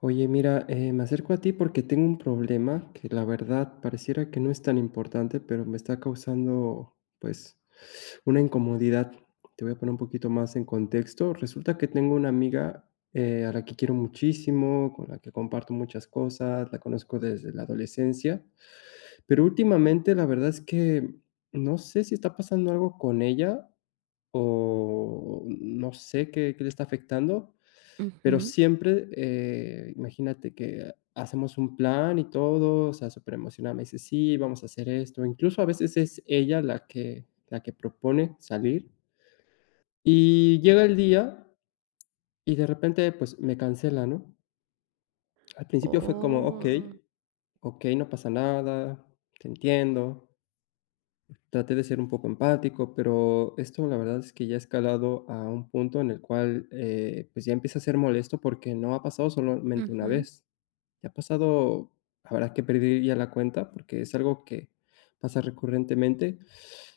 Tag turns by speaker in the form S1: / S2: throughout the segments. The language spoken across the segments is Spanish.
S1: Oye, mira, me acerco a ti porque tengo un problema que la verdad pareciera que no es tan importante, pero me está causando pues una incomodidad. Te voy a poner un poquito más en contexto. Resulta que tengo una amiga a la que quiero muchísimo, con la que comparto muchas cosas, la conozco desde la adolescencia, pero últimamente la verdad es que no sé si está pasando algo con ella o no sé qué, qué le está afectando, pero
S2: Ujú.
S1: siempre, imagínate que hacemos un plan y todo, o sea, súper emocionada me dice: "Sí, vamos a hacer esto". Incluso a veces es ella la que propone salir, y llega el día y de repente, pues, me cancela, ¿no? Al principio fue como:
S2: Oh,
S1: "Okey, okey, no pasa nada, te entiendo". Traté de ser un poco empático, pero esto la verdad es que ya ha escalado a un punto en el cual, pues, ya empieza a ser molesto porque no ha pasado solamente una
S2: ujú.
S1: vez. ¿Te ha pasado, habrá que perder ya la cuenta? Porque es algo que pasa recurrentemente.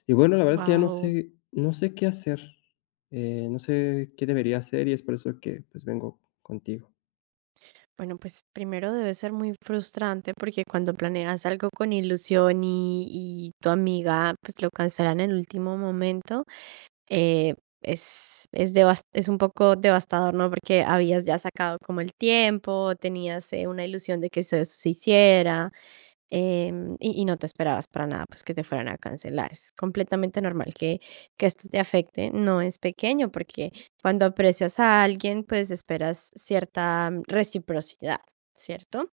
S1: Y bueno, la verdad es que ya no
S2: Guau.
S1: sé no sé qué hacer, no sé qué debería hacer y es por eso que, pues, vengo contigo.
S2: Bueno, pues primero debe ser muy frustrante porque cuando planeas algo con ilusión y tu amiga pues lo cancela en el último momento, eh, es, es es un poco devastador, ¿no? Porque habías ya sacado como el tiempo, tenías una ilusión de que eso se hiciera. Y no te esperabas para nada, pues, que te fueran a cancelar. Es completamente normal que esto te afecte, no es pequeño, porque cuando aprecias a alguien, pues, esperas cierta reciprocidad, ¿cierto?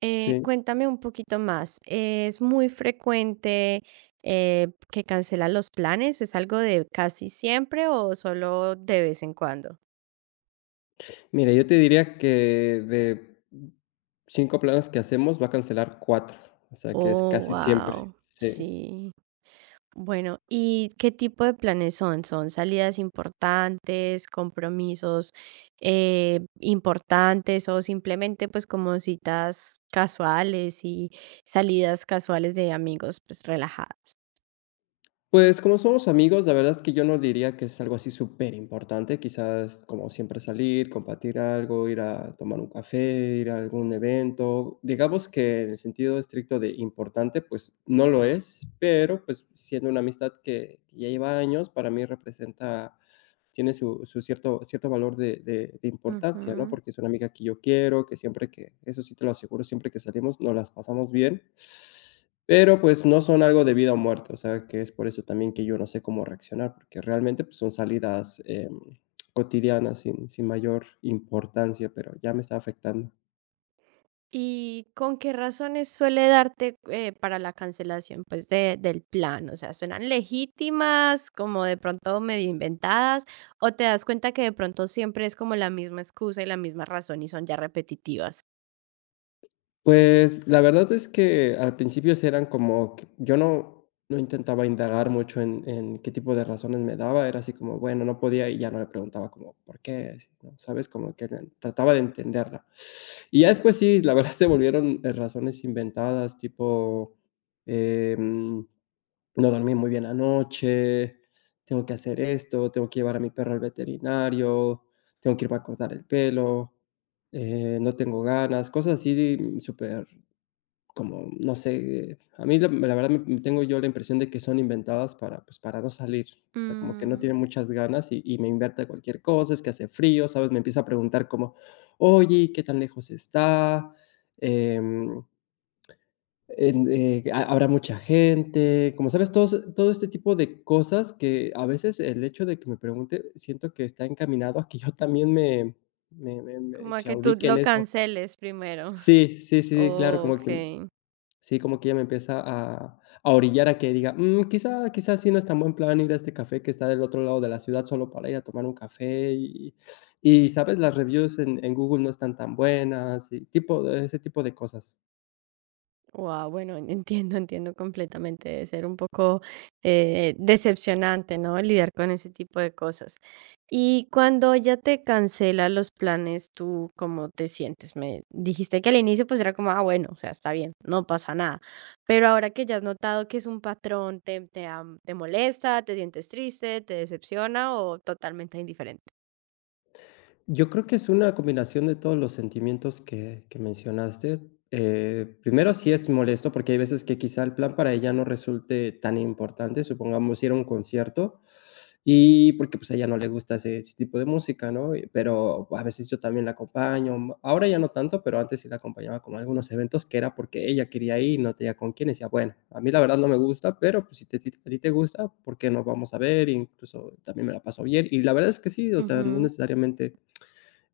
S1: Sí.
S2: Cuéntame un poquito más, ¿es muy frecuente, que cancelan los planes? ¿Es algo de casi siempre o solo de vez en cuando?
S1: Mira, yo te diría que de 5 planes que hacemos va a cancelar cuatro, o sea, que es
S2: Oh,
S1: casi siempre.
S2: wow,
S1: Sí.
S2: sí. Bueno, ¿y qué tipo de planes son? ¿Son salidas importantes, compromisos importantes, o simplemente pues como citas casuales y salidas casuales de amigos pues relajadas?
S1: Pues, como somos amigos, la verdad es que yo no diría que es algo así súper importante. Quizás como siempre salir, compartir algo, ir a tomar un café, ir a algún evento. Digamos que en el sentido estricto de importante, pues no lo es, pero pues siendo una amistad que ya lleva años, para mí representa, tiene su, su cierto, cierto valor de, de importancia, ¿no?
S2: Ujú.
S1: Porque es una amiga que yo quiero, que siempre que, eso sí te lo aseguro, siempre que salimos nos las pasamos bien, pero, pues, no son algo de vida o muerte, o sea, que es por eso también que yo no sé cómo reaccionar, porque realmente, pues, son salidas, cotidianas sin mayor importancia, pero ya me está afectando.
S2: ¿Y con qué razones suele darte para la cancelación pues del plan? O sea, ¿suenan legítimas, como de pronto medio inventadas, o te das cuenta que de pronto siempre es como la misma excusa y la misma razón y son ya repetitivas?
S1: Pues, la verdad es que al principio sí eran como que yo no intentaba indagar mucho en qué tipo de razones me daba, era así como, bueno, no podía y ya no le preguntaba como, ¿por qué? Así, ¿no? ¿Sabes? Como que le trataba de entenderla. Y ya después sí, la verdad se volvieron, razones inventadas, tipo, em, no dormí muy bien anoche, tengo que hacer esto, tengo que llevar a mi perro al veterinario, tengo que irme a cortar el pelo. No tengo ganas, cosas así, mm, súper como, no sé, a mí la verdad me tengo yo la impresión de que son inventadas para, pues, para no salir, o sea, como que no
S2: Mm,
S1: tiene muchas ganas y me inventa cualquier cosa, es que hace frío, ¿sabes? Me empieza a preguntar como: "Oye, ¿qué tan lejos está? Em, en ¿ha habrá mucha gente?". Como sabes, todo este tipo de cosas que a veces el hecho de que me pregunte, siento que está encaminado a que yo también me
S2: como a que tú
S1: claudique en
S2: lo
S1: eso.
S2: canceles primero.
S1: Sí, sí, sí, sí, claro,
S2: Ok.
S1: como que sí, como que ella me empieza a orillar a que diga: "Mm, quizá sí no es tan buen plan ir a este café que está del otro lado de la ciudad solo para ir a tomar un café", y, ¿sabes? Las reviews en Google no están tan buenas, y tipo de ese tipo de cosas.
S2: Wow, bueno, entiendo, entiendo completamente. Debe ser un poco decepcionante, ¿no? Lidiar con ese tipo de cosas. Y cuando ya te cancela los planes, ¿tú cómo te sientes? Me dijiste que al inicio pues era como, ah, bueno, o sea, está bien, no pasa nada. Pero ahora que ya has notado que es un patrón, ¿te, te te molesta, te sientes triste, te decepciona o totalmente indiferente?
S1: Yo creo que es una combinación de todos los sentimientos que mencionaste. Primero, sí es molesto, porque hay veces que quizá el plan para ella no resulte tan importante, supongamos ir a un concierto. Y porque, pues, a ella no le gusta ese tipo de música, ¿no? Y pero a veces yo también la acompaño, mm, ahora ya no tanto, pero antes sí la acompañaba como a algunos eventos que era porque ella quería ir, no tenía con quién, y decía: "Bueno, a mí la verdad no me gusta, pero, pues, si te ti a ti te gusta, ¿por qué no vamos a ver?". Incluso también me la paso bien, y la verdad es que sí, o sea, no necesariamente,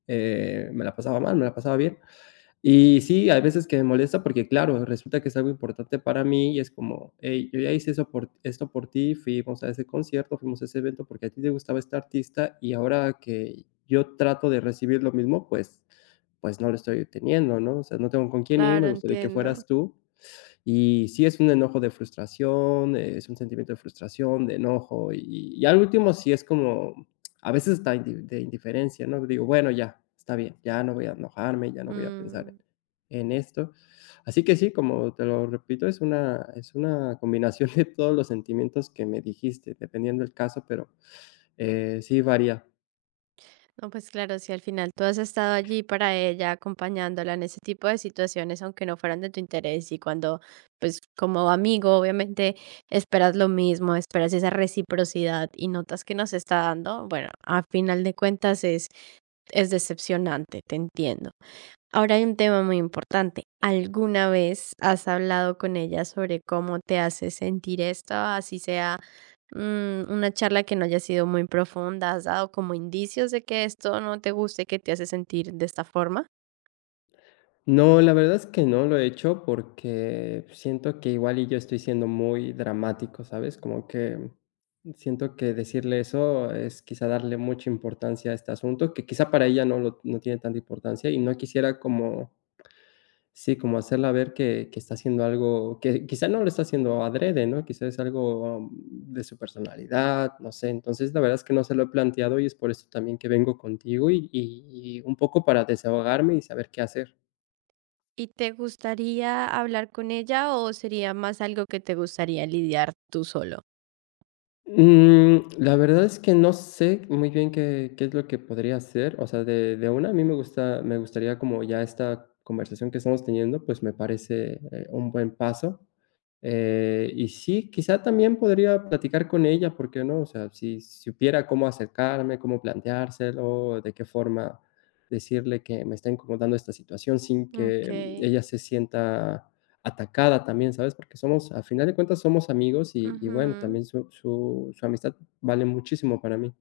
S1: me la pasaba mal, me la pasaba bien. Y sí, hay veces que me molesta porque, claro, resulta que es algo importante para mí y es como: "Hey, yo ya hice eso por esto por ti, fuimos a ese concierto, fuimos a ese evento porque a ti te gustaba este artista y ahora que yo trato de recibir lo mismo, pues no lo estoy teniendo", ¿no? O sea, no tengo con quién ir,
S2: Claro,
S1: me gustaría que
S2: entiendo.
S1: fueras tú. Y sí es un enojo de frustración, es un sentimiento de frustración, de enojo, y al último sí es como, a veces está de indiferencia, ¿no? Digo: "Bueno, ya, está bien, ya no voy a enojarme, ya no voy a pensar en
S2: Mm.
S1: esto". Así que sí, como te lo repito, es una combinación de todos los sentimientos que me dijiste, dependiendo el caso, pero, sí varía.
S2: No, pues claro, si al final tú has estado allí para ella, acompañándola en ese tipo de situaciones, aunque no fueran de tu interés, y cuando, pues como amigo, obviamente esperas lo mismo, esperas esa reciprocidad y notas que nos está dando, bueno, a final de cuentas es decepcionante, te entiendo. Ahora hay un tema muy importante. ¿Alguna vez has hablado con ella sobre cómo te hace sentir esto, así sea? Una charla que no haya sido muy profunda, ¿has dado como indicios de que esto no te guste, que te hace sentir de esta forma?
S1: No, la verdad es que no lo he hecho porque siento que igual y yo estoy siendo muy dramático, ¿sabes? Como que siento que decirle eso es quizá darle mucha importancia a este asunto, que quizá para ella no tiene tanta importancia y no quisiera como, sí, como hacerla ver que está haciendo algo, que quizá no lo está haciendo adrede, ¿no? Quizá es algo de su personalidad, no sé. Entonces, la verdad es que no se lo he planteado y es por eso también que vengo contigo y, y un poco para desahogarme y saber qué hacer.
S2: ¿Y te gustaría hablar con ella, o sería más algo que te gustaría lidiar tú solo?
S1: Mm, la verdad es que no sé muy bien qué es lo que podría hacer. O sea, de una, a mí me gustaría como ya esta conversación que estamos teniendo, pues, me parece, un buen paso. Y sí, quizá también podría platicar con ella, ¿por qué no? O sea, si supiera cómo acercarme, cómo planteárselo, de qué forma decirle que me está incomodando esta situación sin que mm,
S2: Okey,
S1: ella se sienta atacada también, ¿sabes? Porque somos, al final de cuentas, somos amigos y bueno,
S2: ujú.
S1: también su amistad vale muchísimo para mí.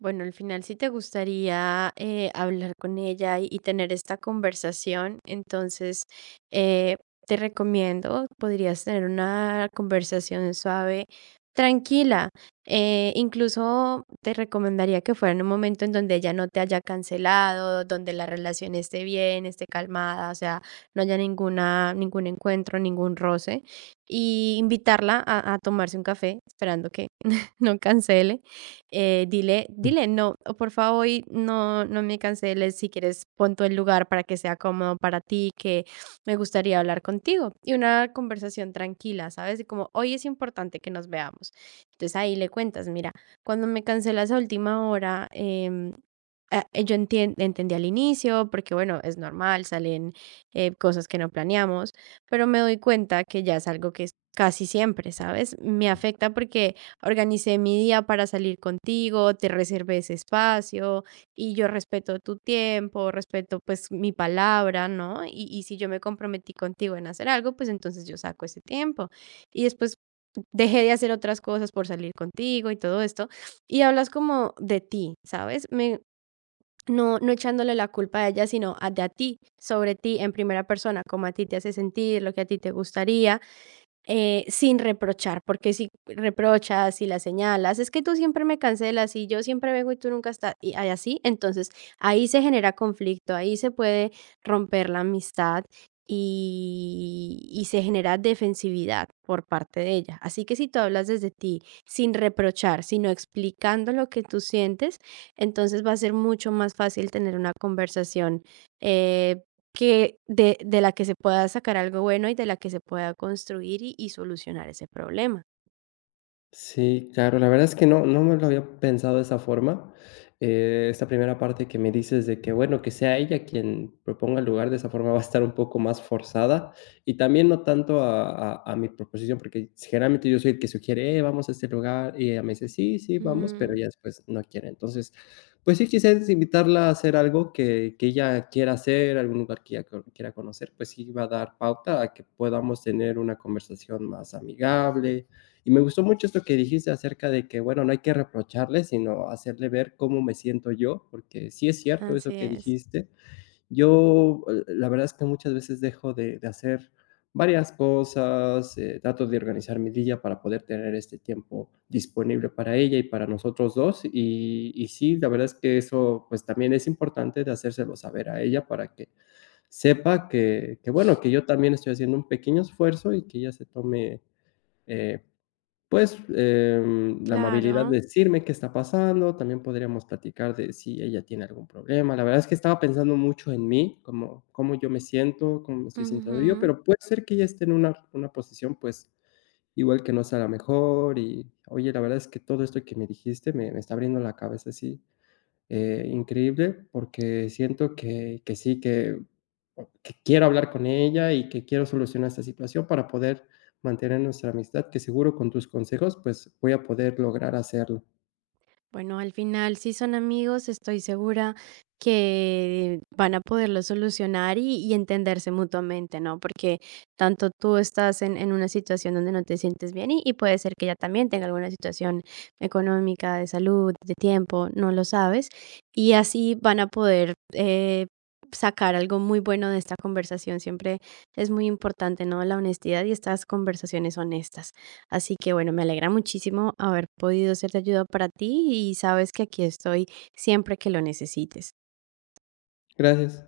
S2: Bueno, al final si te gustaría hablar con ella y tener esta conversación, entonces eh, te recomiendo, podrías tener una conversación suave, tranquila. Incluso te recomendaría que fuera en un momento en donde ella no te haya cancelado, donde la relación esté bien, esté calmada, o sea, no haya ninguna, ningún encuentro, ningún roce, y invitarla a tomarse un café, esperando que no cancele. Dile, dile: "No, o por favor, hoy no, no me canceles, si quieres pon tú el lugar para que sea cómodo para ti, que me gustaría hablar contigo". Y una conversación tranquila, ¿sabes? De como: "Hoy es importante que nos veamos". Entonces, ahí le cuentas: "Mira, cuando me cancelas a última hora, yo entien entendí al inicio, porque, bueno, es normal, salen, cosas que no planeamos, pero me doy cuenta que ya es algo que es casi siempre, ¿sabes? Me afecta porque organicé mi día para salir contigo, te reservé ese espacio y yo respeto tu tiempo, respeto pues mi palabra, ¿no? Y si yo me comprometí contigo en hacer algo, pues entonces yo saco ese tiempo. Y después dejé de hacer otras cosas por salir contigo y todo esto". Y hablas como de ti, ¿sabes? Me, no, no echándole la culpa a ella, sino de a ti, sobre ti en primera persona, cómo a ti te hace sentir, lo que a ti te gustaría. Sin reprochar, porque si reprochas, si la señalas, es que tú siempre me cancelas y yo siempre vengo y tú nunca estás, y así, entonces ahí se genera conflicto, ahí se puede romper la amistad y se genera defensividad por parte de ella. Así que si tú hablas desde ti sin reprochar, sino explicando lo que tú sientes, entonces va a ser mucho más fácil tener una conversación eh, que de la que se pueda sacar algo bueno y de la que se pueda construir y solucionar ese problema.
S1: Sí, claro, la verdad es que no, no me lo había pensado de esa forma. Esta primera parte que me dices de que, bueno, que sea ella quien proponga el lugar, de esa forma va a estar un poco más forzada y también no tanto a, a mi proposición, porque generalmente yo soy el que sugiere, vamos a este lugar y ella me dice, sí, sí, vamos, pero
S2: Mm,
S1: ella después no quiere. Entonces, pues sí, quizás invitarla a hacer algo que ella quiera hacer, algún lugar que ella quiera conocer, pues sí va a dar pauta a que podamos tener una conversación más amigable y me gustó mucho esto que dijiste acerca de que, bueno, no hay que reprocharle, sino hacerle ver cómo me siento yo, porque sí es cierto eso
S2: así
S1: que
S2: es.
S1: dijiste. Yo, la verdad es que muchas veces dejo de hacer varias cosas, trato de organizar mi día para poder tener este tiempo disponible para ella y para nosotros dos. Y sí, la verdad es que eso pues también es importante de hacérselo saber a ella para que sepa que, bueno, que yo también estoy haciendo un pequeño esfuerzo y que ella se tome... eh, pues, la amabilidad
S2: Claro.
S1: de decirme qué está pasando, también podríamos platicar de si ella tiene algún problema. La verdad es que estaba pensando mucho en mí, cómo yo me siento, cómo me estoy sintiendo yo,
S2: Ujú.
S1: pero puede ser que ella esté en una posición, pues, igual que no sea la mejor y, oye, la verdad es que todo esto que me dijiste me está abriendo la cabeza, sí, increíble, porque siento que sí, que quiero hablar con ella y que quiero solucionar esta situación para poder mantener nuestra amistad, que seguro con tus consejos, pues, voy a poder lograr hacerlo.
S2: Bueno, al final, si son amigos, estoy segura que van a poderlo solucionar y entenderse mutuamente, ¿no? Porque tanto tú estás en una situación donde no te sientes bien y puede ser que ella también tenga alguna situación económica, de salud, de tiempo, no lo sabes. Y así van a poder sacar algo muy bueno de esta conversación. Siempre es muy importante, ¿no? La honestidad y estas conversaciones honestas. Así que bueno, me alegra muchísimo haber podido ser de ayuda para ti, y sabes que aquí estoy siempre que lo necesites.
S1: Gracias.